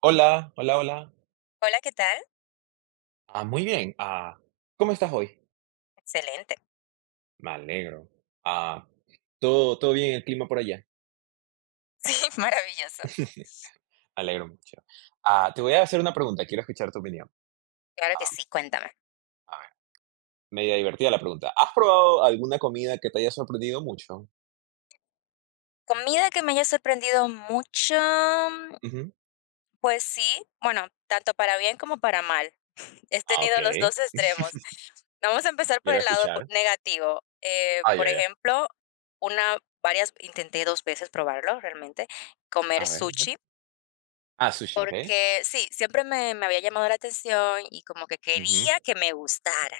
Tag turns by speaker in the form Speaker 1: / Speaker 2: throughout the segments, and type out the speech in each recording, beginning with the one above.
Speaker 1: Hola, hola, hola.
Speaker 2: Hola, ¿qué tal?
Speaker 1: Ah, muy bien. Ah, ¿cómo estás hoy?
Speaker 2: Excelente.
Speaker 1: Me alegro. Ah, ¿todo bien el clima por allá?
Speaker 2: Sí, maravilloso.
Speaker 1: Me alegro mucho. Ah, te voy a hacer una pregunta, quiero escuchar tu opinión.
Speaker 2: Claro que
Speaker 1: Ah,
Speaker 2: sí, cuéntame.
Speaker 1: a ver, media divertida la pregunta. ¿Has probado alguna comida que te haya sorprendido mucho?
Speaker 2: Comida que me haya sorprendido mucho, mm,
Speaker 1: Ujú.
Speaker 2: pues sí, bueno, tanto para bien como para mal. He
Speaker 1: Ah, ok,
Speaker 2: tenido los dos extremos. Vamos a empezar por
Speaker 1: quiero
Speaker 2: el lado
Speaker 1: escuchar.
Speaker 2: negativo.
Speaker 1: Ah,
Speaker 2: Por
Speaker 1: ya, ya.
Speaker 2: ejemplo, una, varias, intenté dos veces probarlo realmente, comer
Speaker 1: A ver.
Speaker 2: sushi,
Speaker 1: Ah, sushi, ok.
Speaker 2: porque sí, siempre me había llamado la atención y como que
Speaker 1: Ujú.
Speaker 2: quería que me gustara.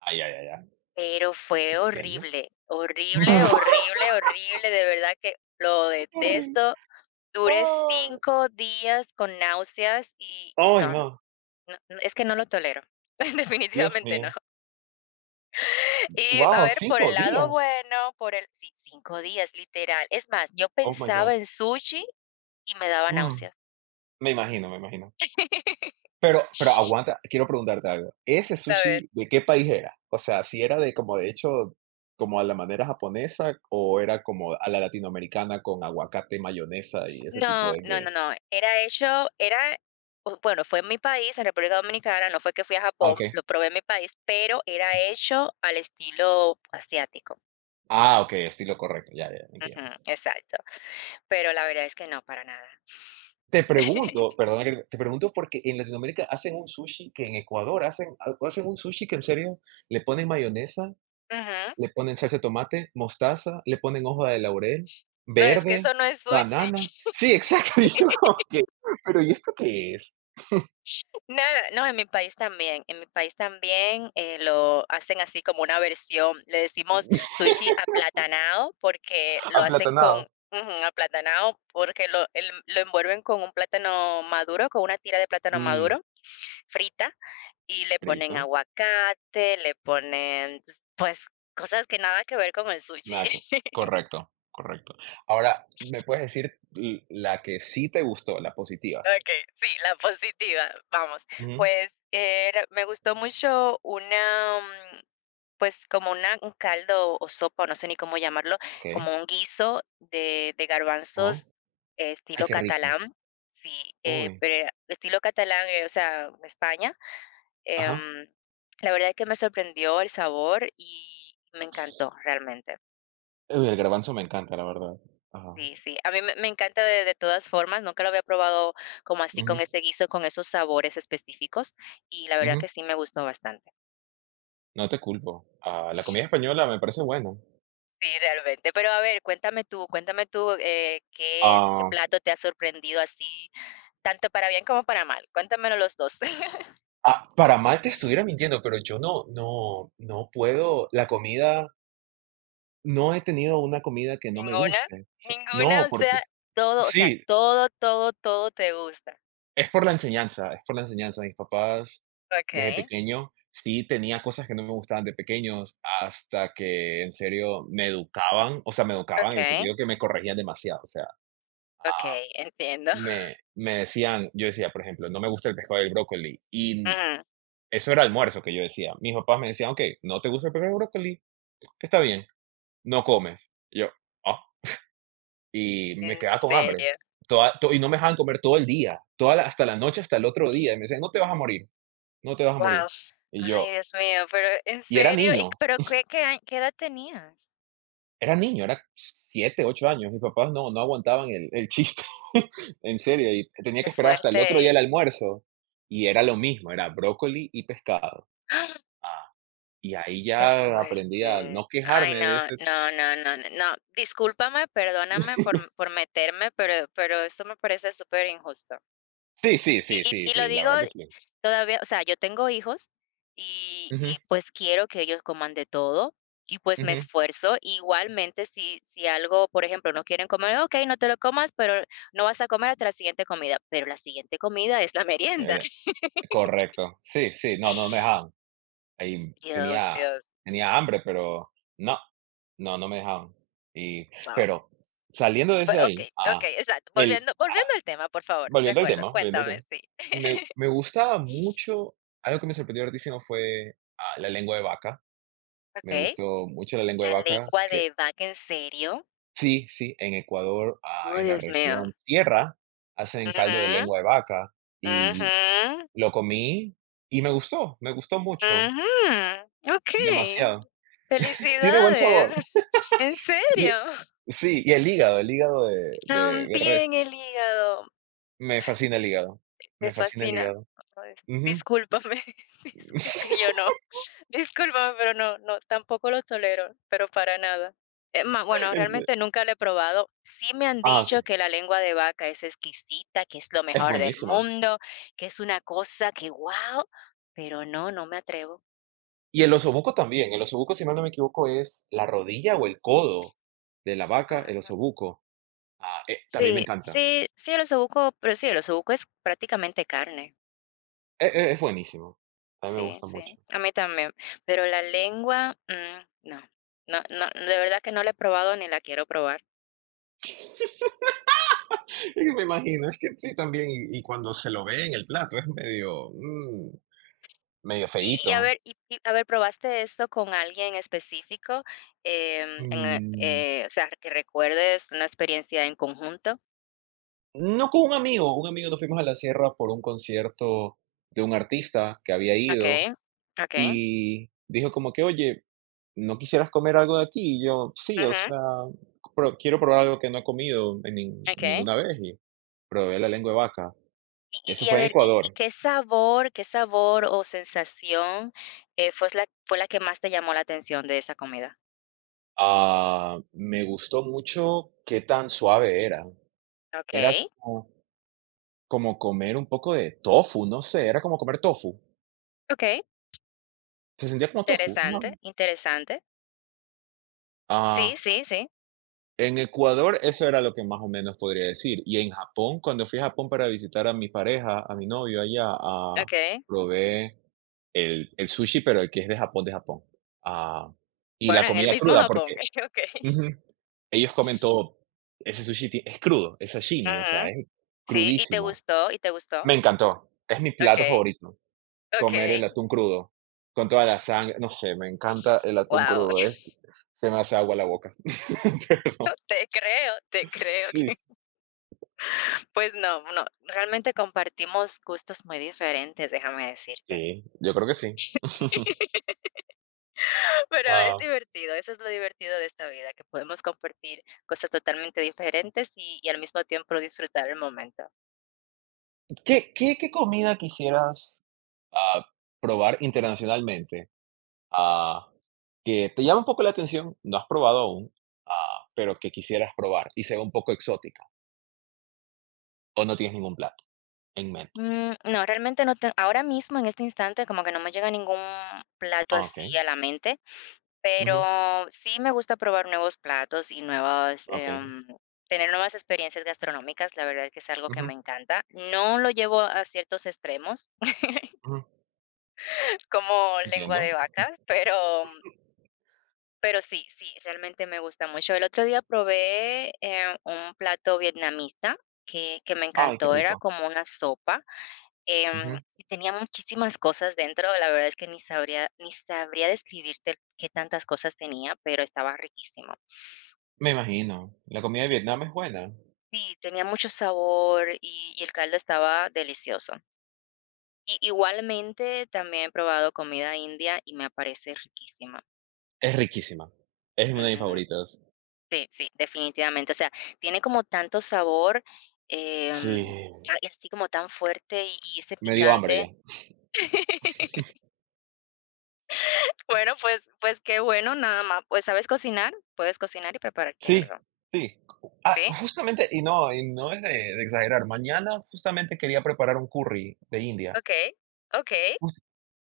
Speaker 1: Ah, ya, ya, ya.
Speaker 2: Pero fue
Speaker 1: Entiendo.
Speaker 2: horrible, horrible, horrible, horrible, de verdad que lo
Speaker 1: ¡Qué horrible!
Speaker 2: detesto. Duré
Speaker 1: ¡Ay!
Speaker 2: 5 días con náuseas y
Speaker 1: ¡Ay,
Speaker 2: no, no,
Speaker 1: no!
Speaker 2: no, es que no lo tolero,
Speaker 1: Dios
Speaker 2: definitivamente no.
Speaker 1: mío.
Speaker 2: Y a
Speaker 1: ¡Wow!
Speaker 2: ver, por el
Speaker 1: Cinco
Speaker 2: lado
Speaker 1: días.
Speaker 2: bueno, por el sí, 5 días, literal. Es más, yo
Speaker 1: Oh my God.
Speaker 2: pensaba en sushi y me daba
Speaker 1: Mm,
Speaker 2: náuseas.
Speaker 1: Me imagino, me imagino. Pero aguanta, quiero preguntarte algo. ¿Ese
Speaker 2: A ver.
Speaker 1: sushi de qué país era? O sea, si era de como de hecho, como a la manera japonesa o era como a la latinoamericana con aguacate, mayonesa y ese tipo
Speaker 2: No,
Speaker 1: de...
Speaker 2: no, no,
Speaker 1: de-
Speaker 2: no. Era hecho, era, bueno, fue en mi país, en República Dominicana, no fue que fui a
Speaker 1: Ah, ok.
Speaker 2: Japón, lo probé en mi país, pero era hecho al estilo asiático.
Speaker 1: Ah, ok, estilo correcto. Ya, ya,
Speaker 2: Ujú,
Speaker 1: entiendo.
Speaker 2: exacto. Pero la verdad es que no, para nada.
Speaker 1: Te pregunto, perdona que te pregunto porque en Latinoamérica hacen un sushi que en Ecuador hacen, hacen un sushi que en serio le ponen mayonesa.
Speaker 2: Ujú.
Speaker 1: Le ponen salsa de tomate, mostaza, le ponen hoja de laurel,
Speaker 2: No, es que eso
Speaker 1: verde,
Speaker 2: no es sushi.
Speaker 1: banana. Sí, exacto. Y yo como pero ¿y esto qué es?
Speaker 2: Nada, no, en mi país también, en mi país también, lo hacen así como una versión, le decimos sushi aplatanado porque lo hacen con
Speaker 1: Aplatanado.
Speaker 2: ujú, aplatanado, porque lo, lo envuelven con un plátano maduro, con una tira de plátano
Speaker 1: Mm,
Speaker 2: maduro frita y le ponen
Speaker 1: frito.
Speaker 2: aguacate, le ponen pues cosas que nada que ver con el sushi.
Speaker 1: Nada que correcto, correcto. Ahora, ¿me puedes decir l la que sí te gustó, la positiva?
Speaker 2: Ok, sí, la positiva, vamos.
Speaker 1: Ujú.
Speaker 2: Pues me gustó mucho una, pues, como una un caldo o sopa, o no sé ni cómo llamarlo,
Speaker 1: Okey.
Speaker 2: como un guiso de
Speaker 1: Ujú.
Speaker 2: garbanzos,
Speaker 1: Ay,
Speaker 2: estilo
Speaker 1: qué rico.
Speaker 2: catalán, sí,
Speaker 1: Uy.
Speaker 2: pero era estilo catalán, o sea, España,
Speaker 1: Ajá.
Speaker 2: em, la verdad es que me sorprendió el sabor y me encantó realmente.
Speaker 1: Uy, el garbanzo me encanta, la verdad. Ajá.
Speaker 2: Sí, sí, a mí me encanta de todas formas, nunca lo había probado como así con
Speaker 1: Ujú,
Speaker 2: ese guiso, con esos sabores específicos, y la verdad
Speaker 1: ujú.
Speaker 2: que sí me gustó bastante.
Speaker 1: No te culpo. Ah, la comida española me parece buena.
Speaker 2: Sí, realmente. Pero a ver, cuéntame tú, ¿qué
Speaker 1: Ah.
Speaker 2: plato te ha sorprendido así, tanto para bien como para mal? Cuéntamelo los dos.
Speaker 1: Ah, para mal te estuviera mintiendo, pero yo no, no, no puedo. La comida, no he tenido una comida que no me
Speaker 2: ¿Ninguna?
Speaker 1: guste. O sea,
Speaker 2: ¿Ninguna?
Speaker 1: no, porque
Speaker 2: O sea,
Speaker 1: sí,
Speaker 2: todo, todo, todo te gusta.
Speaker 1: es por la enseñanza, es por la enseñanza. Mis papás, desde
Speaker 2: Okey,
Speaker 1: pequeño, sí tenía cosas que no me gustaban de pequeños, hasta que en serio me educaban, o sea, me educaban en el
Speaker 2: okey,
Speaker 1: sentido que me corregían demasiado. O sea,
Speaker 2: okey, entiendo.
Speaker 1: me decían, yo decía, por ejemplo, no me gusta el pescado y el brócoli. Y
Speaker 2: Ujú.
Speaker 1: eso era almuerzo que yo decía. Mis papás me decían, ok, no te gusta el pescado y el brócoli, está bien. No comes. Y yo, ah, y me
Speaker 2: ¿En
Speaker 1: quedaba con hambre.
Speaker 2: serio?
Speaker 1: Toda, y no me dejaban comer todo el día, toda hasta la noche, hasta el otro día. Y me decían, no te vas a morir, no te vas a
Speaker 2: Wow.
Speaker 1: morir. Y
Speaker 2: Ay,
Speaker 1: yo,
Speaker 2: Dios mío, pero, ¿en
Speaker 1: y era
Speaker 2: serio? ¿Y
Speaker 1: niño,
Speaker 2: pero qué a qué edad tenías?
Speaker 1: era niño, era 7, 8 años. Mis papás no aguantaban el chiste, en serio. Y tenía
Speaker 2: Qué
Speaker 1: que esperar hasta el otro
Speaker 2: fuerte.
Speaker 1: día el almuerzo. Y era lo mismo, era brócoli y pescado. Ah, y ahí
Speaker 2: Qué
Speaker 1: ya aprendí a
Speaker 2: fuerte.
Speaker 1: no
Speaker 2: Ay,
Speaker 1: quejarme de
Speaker 2: no,
Speaker 1: ese.
Speaker 2: no, no, no, no. No. Discúlpame, perdóname por meterme, pero esto me parece súper injusto.
Speaker 1: Sí, sí,
Speaker 2: Y,
Speaker 1: sí,
Speaker 2: y,
Speaker 1: sí,
Speaker 2: y lo
Speaker 1: sí, la
Speaker 2: digo
Speaker 1: verdad que sí.
Speaker 2: todavía, o sea, yo tengo hijos y
Speaker 1: Ujú,
Speaker 2: pues quiero que ellos coman de todo y pues me
Speaker 1: ujú.
Speaker 2: esfuerzo. Igualmente, si algo, por ejemplo, no quieren comer, ok, no te lo comas, pero no vas a comer hasta la siguiente comida. Pero la siguiente comida es la merienda.
Speaker 1: Era- Correcto. Sí, sí, no, no me dejaban. Ahí
Speaker 2: Dios,
Speaker 1: tenía
Speaker 2: Dios.
Speaker 1: hambre, pero no, no, no me dejaban. Y
Speaker 2: Wow.
Speaker 1: pero saliendo de
Speaker 2: Bue
Speaker 1: ese
Speaker 2: ok,
Speaker 1: ahí, ah,
Speaker 2: okey, exacto.
Speaker 1: el
Speaker 2: Volviendo al tema, por favor. De acuerdo,
Speaker 1: volviendo al
Speaker 2: cuéntame,
Speaker 1: tema,
Speaker 2: sí.
Speaker 1: me gustaba mucho algo que me sorprendió hartísimo fue, ah, la lengua de vaca. Me
Speaker 2: Ok.
Speaker 1: gustó mucho la lengua de
Speaker 2: La
Speaker 1: vaca
Speaker 2: lengua
Speaker 1: que
Speaker 2: de vaca, ¿en serio?
Speaker 1: sí, sí, en Ecuador, ah,
Speaker 2: Oh,
Speaker 1: en la
Speaker 2: Dios mío.
Speaker 1: región sierra, hacen caldo de
Speaker 2: Ujú,
Speaker 1: lengua de vaca, y
Speaker 2: ujú,
Speaker 1: lo comí y me gustó mucho,
Speaker 2: ujú. Ok.
Speaker 1: demasiado. Tiene buen sabor.
Speaker 2: Felicidades. ¿En
Speaker 1: Y,
Speaker 2: serio?
Speaker 1: sí, y el hígado de
Speaker 2: También
Speaker 1: res.
Speaker 2: el hígado.
Speaker 1: Me fascina el hígado.
Speaker 2: Me
Speaker 1: Me fascina el
Speaker 2: fascina.
Speaker 1: hígado.
Speaker 2: Ay,
Speaker 1: Ujú.
Speaker 2: discúlpame, es es que yo no. Discúlpame, pero no, no, tampoco lo tolero, pero para nada. Es más, bueno,
Speaker 1: Ence
Speaker 2: realmente nunca lo he probado. Sí me han
Speaker 1: ah, okey.
Speaker 2: dicho que la lengua de vaca es exquisita, que es lo
Speaker 1: Es
Speaker 2: mejor del
Speaker 1: buenísima.
Speaker 2: mundo, que es una cosa que wow. Pero no, no me atrevo.
Speaker 1: Y el osobuco también. El osobuco, si mal no me equivoco, es la rodilla o el codo de la vaca, el
Speaker 2: Ah,
Speaker 1: osobuco. Ah, también me
Speaker 2: sí,
Speaker 1: encanta.
Speaker 2: sí, sí, el osobuco, pero sí, el osobuco es prácticamente carne.
Speaker 1: Es buenísimo. A mí me
Speaker 2: Sí,
Speaker 1: gusta
Speaker 2: sí,
Speaker 1: mucho.
Speaker 2: a mí también, pero la lengua, no, no no, de verdad que no la he probado ni la quiero probar.
Speaker 1: Es que me imagino, es que sí también, y cuando se lo ve en el plato es medio, medio
Speaker 2: Y y a
Speaker 1: feíto.
Speaker 2: ver y y a ver, ¿probaste esto con alguien específico?
Speaker 1: Mm.
Speaker 2: O sea, que recuerdes una experiencia en conjunto.
Speaker 1: No con un amigo nos fuimos a la sierra por un concierto de un artista que había ido
Speaker 2: Okay, okay,
Speaker 1: y dijo como que, oye, ¿no quisieras comer algo de aquí? Y yo, sí, o
Speaker 2: Ujú,
Speaker 1: sea, quiero probar algo que no he comido en
Speaker 2: okey.
Speaker 1: ninguna vez y probé la lengua de vaca. Eso
Speaker 2: A
Speaker 1: fue en
Speaker 2: ver, y
Speaker 1: Ecuador.
Speaker 2: qué sabor o sensación, fue la que más te llamó la atención de esa comida?
Speaker 1: Ah, me gustó mucho qué tan suave era. Era
Speaker 2: Okay,
Speaker 1: como, como comer un poco de tofu, no sé, era como comer tofu.
Speaker 2: okay.
Speaker 1: Se sentía como tofu.
Speaker 2: Interesante, interesante. Sí,
Speaker 1: Ajá.
Speaker 2: sí, sí,
Speaker 1: En Ecuador eso era lo que más o menos podría decir. Y en Japón, cuando fui a Japón para visitar a mi pareja, a mi novio allá, ah,
Speaker 2: okey.
Speaker 1: probé el sushi, pero el que es de Japón, de Japón. Ah, y la
Speaker 2: Bueno, en el
Speaker 1: comida
Speaker 2: mismo
Speaker 1: cruda,
Speaker 2: Japón,
Speaker 1: porque
Speaker 2: okey.
Speaker 1: ujú, ellos comen todo. Ese sushi es crudo, es sashimi, o sea,
Speaker 2: Ujú,
Speaker 1: es
Speaker 2: sí, ¿y te
Speaker 1: crudísimo.
Speaker 2: gustó? ¿Y te gustó?
Speaker 1: Me encantó. Es mi plato
Speaker 2: Okey,
Speaker 1: favorito,
Speaker 2: okey,
Speaker 1: comer el atún crudo, con toda la sangre. No sé, me encanta el atún
Speaker 2: Wow.
Speaker 1: crudo. Es, se me hace agua la boca. Pero,
Speaker 2: Te creo, te creo.
Speaker 1: sí,
Speaker 2: Pues no, no, realmente compartimos gustos muy diferentes, déjame decirte.
Speaker 1: sí, yo creo que sí.
Speaker 2: Pero es
Speaker 1: Ah,
Speaker 2: divertido, eso es lo divertido de esta vida, que podemos compartir cosas totalmente diferentes y al mismo tiempo disfrutar el momento.
Speaker 1: ¿qué comida quisieras, ah, probar internacionalmente? Ah, que te llama un poco la atención, no has probado aún, ah, pero que quisieras probar y sea un poco exótica, ¿o no tienes ningún plato en mente?
Speaker 2: No, realmente no te ahora mismo en este instante como que no me llega ningún plato
Speaker 1: Ah,
Speaker 2: así
Speaker 1: okey.
Speaker 2: a la mente,
Speaker 1: Ujú.
Speaker 2: pero sí me gusta probar nuevos platos y nuevas,
Speaker 1: Okey.
Speaker 2: tener nuevas experiencias gastronómicas, la verdad es que es algo que
Speaker 1: Ujú,
Speaker 2: me encanta. No lo llevo a ciertos extremos
Speaker 1: ujú.
Speaker 2: como lengua
Speaker 1: Entiendo.
Speaker 2: de vacas, pero sí, sí, realmente me gusta mucho. El otro día probé, un plato vietnamita que me
Speaker 1: Ay, qué
Speaker 2: encantó, era
Speaker 1: rico.
Speaker 2: como una sopa,
Speaker 1: Ujú.
Speaker 2: y tenía muchísimas cosas dentro, la verdad es que ni sabría ni sabría describirte qué tantas cosas tenía, pero estaba riquísimo.
Speaker 1: Me imagino. La comida de
Speaker 2: Y
Speaker 1: Vietnam es buena.
Speaker 2: sí, tenía mucho sabor y el caldo estaba delicioso. Y igualmente, también he probado comida india y me parece riquísima.
Speaker 1: Es riquísima. Es una de mis
Speaker 2: Ujú.
Speaker 1: favoritas.
Speaker 2: Sí, sí, definitivamente. O sea, tiene como tanto sabor,
Speaker 1: Sí,
Speaker 2: em, así como tan fuerte y ese
Speaker 1: me dio hambre
Speaker 2: picante.
Speaker 1: ya.
Speaker 2: Bueno, pues, pues qué bueno, nada más. Pues sabes cocinar, puedes cocinar y prepararte
Speaker 1: Sí,
Speaker 2: algo.
Speaker 1: sí. Ah,
Speaker 2: Sí,
Speaker 1: justamente, y no es de exagerar, mañana justamente quería preparar un curry de India.
Speaker 2: ok, ok.
Speaker 1: Jus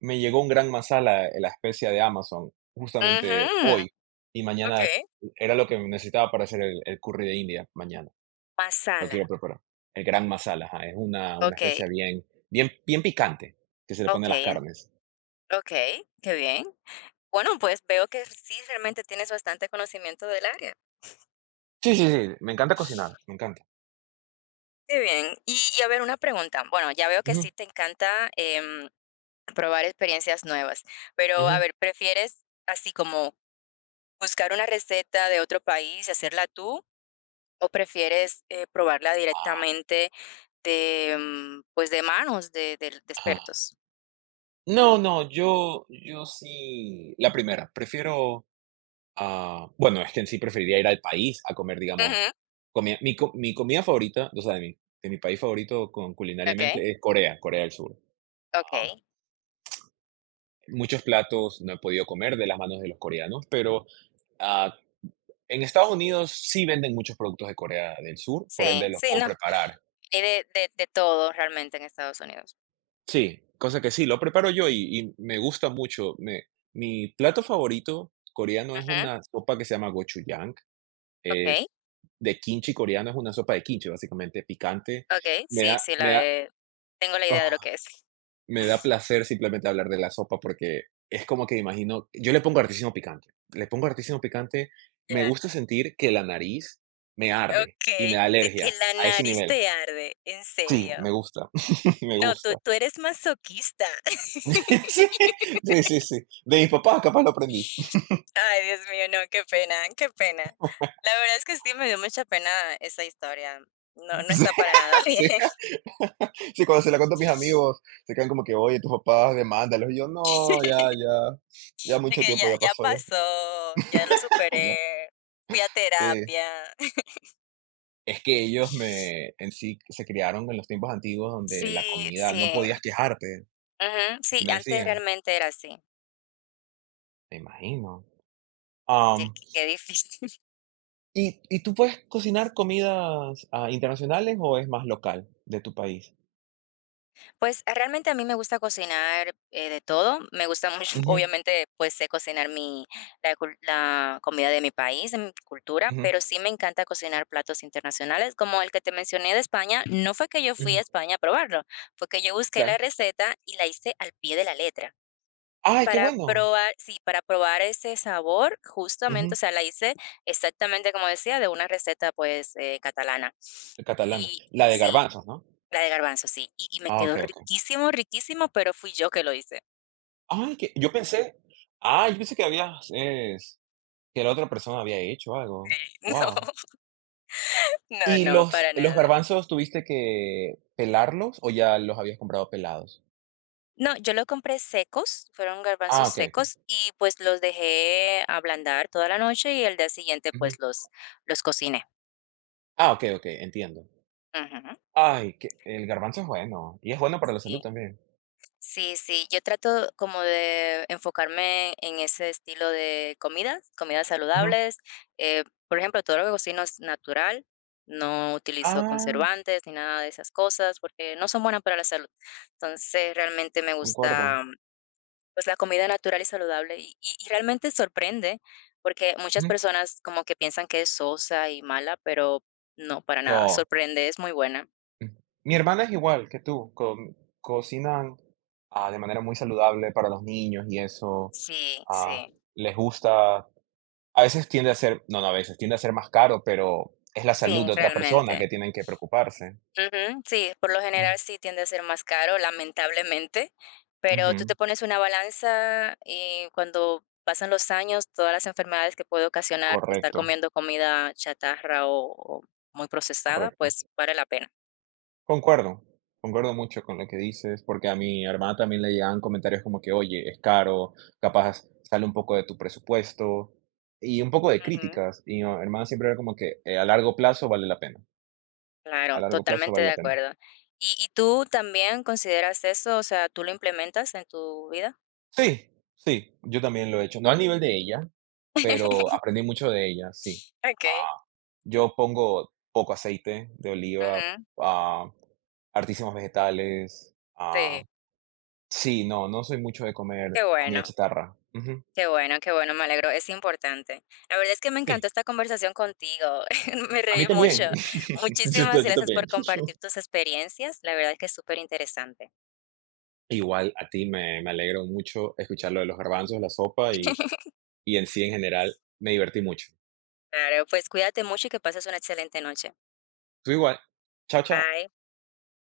Speaker 1: me llegó un gran masala, la especia de Amazon, justamente
Speaker 2: Ujú,
Speaker 1: hoy, y
Speaker 2: ok.
Speaker 1: mañana era lo que necesitaba para hacer el curry de India mañana, lo
Speaker 2: Masala.
Speaker 1: quiero preparar. El gran masala, ajá, es una
Speaker 2: Ok,
Speaker 1: especia bien bien bien picante que se le pone
Speaker 2: ok,
Speaker 1: a las
Speaker 2: en-
Speaker 1: carnes.
Speaker 2: ok, qué bien. Bueno, pues veo que sí realmente tienes bastante conocimiento del área.
Speaker 1: Sí, sí, sí, me encanta cocinar, me encanta.
Speaker 2: Qué bien. Y a ver, una pregunta. Bueno, ya veo que
Speaker 1: Ujú,
Speaker 2: sí te encanta. Probar experiencias nuevas. Pero, a
Speaker 1: ujú.
Speaker 2: ver, ¿prefieres así como buscar una receta de otro país y hacerla tú, o prefieres, probarla
Speaker 1: Ah,
Speaker 2: directamente de, pues, de manos de del de
Speaker 1: ajá.
Speaker 2: expertos?
Speaker 1: No, no, yo sí, la primera, prefiero, ah, bueno, es que en sí preferiría ir al país a comer, digamos,
Speaker 2: Ujú.
Speaker 1: comida mi comida favorita, o sea, de mi país favorito con
Speaker 2: Okey,
Speaker 1: culinariamente es Corea, Corea del Sur. Ah,
Speaker 2: okey.
Speaker 1: muchos platos no he podido comer de las manos de los coreanos, pero, ah, en Estados Unidos sí venden muchos productos de Corea del Sur, por ende
Speaker 2: Sí,
Speaker 1: los
Speaker 2: sí,
Speaker 1: puedo
Speaker 2: no.
Speaker 1: preparar.
Speaker 2: Hay de todo realmente en Estados Unidos.
Speaker 1: Sí, cosa que sí, lo preparo yo y me gusta mucho. Me mi plato favorito coreano es
Speaker 2: Ujú.
Speaker 1: una sopa que se llama gochujang.
Speaker 2: Okey,
Speaker 1: Es de kimchi coreano, es una sopa de kimchi, básicamente, picante.
Speaker 2: okey.
Speaker 1: Me
Speaker 2: Sí,
Speaker 1: da
Speaker 2: sí,
Speaker 1: me
Speaker 2: la
Speaker 1: da
Speaker 2: he tengo la idea de lo
Speaker 1: ah,
Speaker 2: que es.
Speaker 1: me da placer simplemente hablar de la sopa porque es como que imagino yo le pongo hartísimo picante, le pongo hartísimo picante. Me
Speaker 2: Ya.
Speaker 1: gusta sentir que la nariz me arde y
Speaker 2: Okey,
Speaker 1: me da
Speaker 2: te que
Speaker 1: alergia
Speaker 2: la
Speaker 1: a ese
Speaker 2: nariz te
Speaker 1: nivel.
Speaker 2: arde, ¿en
Speaker 1: Sí,
Speaker 2: serio?
Speaker 1: me gusta, me
Speaker 2: No,
Speaker 1: gusta.
Speaker 2: tú eres masoquista.
Speaker 1: Sí, sí, sí, sí. De mis papás capaz lo aprendí.
Speaker 2: Ay, Dios mío, no, qué pena, qué pena. La verdad es que sí me dio mucha pena esa historia. No, no está para nada bien.
Speaker 1: Sí, sí. Sí, cuando se la cuento a mis amigos, se quedan como que, oye, tus papás, demándalos. Y yo, no, ya, ya, ya
Speaker 2: De
Speaker 1: mucho
Speaker 2: que ya
Speaker 1: tiempo ya
Speaker 2: ya
Speaker 1: pasó, ya.
Speaker 2: pasó, ya lo
Speaker 1: ya".
Speaker 2: superé, fui a
Speaker 1: Sí.
Speaker 2: terapia.
Speaker 1: Es que ellos me, en sí, se criaron en los tiempos antiguos donde la
Speaker 2: Sí,
Speaker 1: comida
Speaker 2: sí,
Speaker 1: no podías quejarte,
Speaker 2: ujú,
Speaker 1: así
Speaker 2: sí,
Speaker 1: me
Speaker 2: antes
Speaker 1: decían.
Speaker 2: realmente era así.
Speaker 1: Me imagino. Am,
Speaker 2: Qué difícil.
Speaker 1: ¿y tú puedes cocinar comidas ah, internacionales o es más local de tu país?
Speaker 2: Pues, realmente a mí me gusta cocinar, de todo. Me gusta mucho,
Speaker 1: Ujú,
Speaker 2: obviamente, pues, sé cocinar mi la comida de mi país, de mi cultura,
Speaker 1: ujú,
Speaker 2: pero sí me encanta cocinar platos internacionales, como el que te mencioné de España. No fue que yo fui a
Speaker 1: ujú,
Speaker 2: España a probarlo, fue que yo busqué la
Speaker 1: claro.
Speaker 2: receta y la hice al pie de la letra.
Speaker 1: ¡Ay, qué
Speaker 2: Para
Speaker 1: bueno!
Speaker 2: probar sí, para probar ese sabor, justamente, o
Speaker 1: Ujú,
Speaker 2: sea, la hice exactamente como decía, de una receta, pues, catalana.
Speaker 1: de catalana.
Speaker 2: Y
Speaker 1: La de
Speaker 2: sí,
Speaker 1: garbanzos, ¿no?
Speaker 2: la de garbanzo, sí, y me
Speaker 1: Ah,
Speaker 2: quedó
Speaker 1: ok, ok.
Speaker 2: riquísimo, riquísimo, pero fui yo que lo hice.
Speaker 1: Ay, que yo pensé que habías es que la otra persona había hecho
Speaker 2: Sí,
Speaker 1: algo. Guau.
Speaker 2: no, no,
Speaker 1: ¿Y
Speaker 2: no,
Speaker 1: los
Speaker 2: para
Speaker 1: los
Speaker 2: nada.
Speaker 1: garbanzos tuviste que pelarlos o ya los habías comprado pelados?
Speaker 2: No, yo lo compré secos, fueron
Speaker 1: Ah,
Speaker 2: garbanzos
Speaker 1: okey, okey.
Speaker 2: secos y, pues, los dejé ablandar toda la noche y el día siguiente, pues,
Speaker 1: Ujú.
Speaker 2: los cociné.
Speaker 1: Ah, okey, okey, entiendo.
Speaker 2: Ujú,
Speaker 1: Ay, que el garbanzo es bueno, y es bueno para la salud
Speaker 2: sí.
Speaker 1: también.
Speaker 2: Sí, sí, yo trato como de enfocarme en ese estilo de comidas, comidas
Speaker 1: Ujú.
Speaker 2: saludables. Por ejemplo, todo lo que cocino es natural, no utilizo
Speaker 1: Ah,
Speaker 2: conservantes ni nada de esas cosas porque no son buenas para la salud. Entonces, realmente me
Speaker 1: concuerdo.
Speaker 2: gusta pues la comida natural y saludable y realmente sorprende porque muchas
Speaker 1: Ujú.
Speaker 2: personas como que piensan que es sosa y mala, pero no, para nada,
Speaker 1: No.
Speaker 2: sorprende, es muy buena.
Speaker 1: Mm. Mi hermana es igual que tú, con cocinan, ah, de manera muy saludable para los niños y eso,
Speaker 2: Sí, sí,
Speaker 1: ah, les gusta. A veces tiende a ser, no, no, a veces tiende a ser más caro, pero es la salud
Speaker 2: sí,
Speaker 1: de otra persona
Speaker 2: realmente.
Speaker 1: que tienen que preocuparse.
Speaker 2: Ujú, sí, por lo
Speaker 1: Mm,
Speaker 2: general sí tiende a ser más caro, lamentablemente, pero tú te
Speaker 1: ujú,
Speaker 2: pones una balanza y cuando pasan los años, todas las enfermedades que puede ocasionar estar
Speaker 1: correcto,
Speaker 2: comiendo comida chatarra o muy procesada,
Speaker 1: correcto.
Speaker 2: pues vale la pena.
Speaker 1: Concuerdo, concuerdo mucho con lo que dices, porque a mi hermana también le llegaban comentarios como que, oye, es caro, capaz sale un poco de tu presupuesto y un poco de
Speaker 2: Ujú,
Speaker 1: críticas. Y mi hermana siempre era como que a largo plazo vale la pena, a
Speaker 2: Claro,
Speaker 1: largo plazo
Speaker 2: totalmente
Speaker 1: vale
Speaker 2: de
Speaker 1: la pena.
Speaker 2: acuerdo. Y tú también consideras eso? O sea, ¿tú lo implementas en tu vida?
Speaker 1: Sí, sí, yo también lo he hecho, no al nivel de ella, pero aprendí mucho de ella, sí.
Speaker 2: Ok.
Speaker 1: Yo pongo poco aceite de oliva,
Speaker 2: Ujú,
Speaker 1: ah, hartísimos vegetales,
Speaker 2: Sí,
Speaker 1: ah, sí, no, no soy mucho de comer
Speaker 2: qué
Speaker 1: comida
Speaker 2: bueno.
Speaker 1: chatarra. Ujú.
Speaker 2: Qué bueno, qué bueno, me alegro, es importante. La verdad es que me encantó
Speaker 1: Sí,
Speaker 2: esta conversación contigo, me
Speaker 1: a
Speaker 2: reí
Speaker 1: mí también.
Speaker 2: mucho.
Speaker 1: Yo ta
Speaker 2: Muchísimas
Speaker 1: yo
Speaker 2: gracias
Speaker 1: también.
Speaker 2: por compartir tus experiencias, la verdad es que es súper interesante.
Speaker 1: Igual a ti me alegro mucho escuchar lo de los garbanzos, la sopa y en sí en general me divertí mucho.
Speaker 2: Claro, pues cuídate mucho y que pases una excelente noche.
Speaker 1: Tú igual. Chao, chao.
Speaker 2: Bye.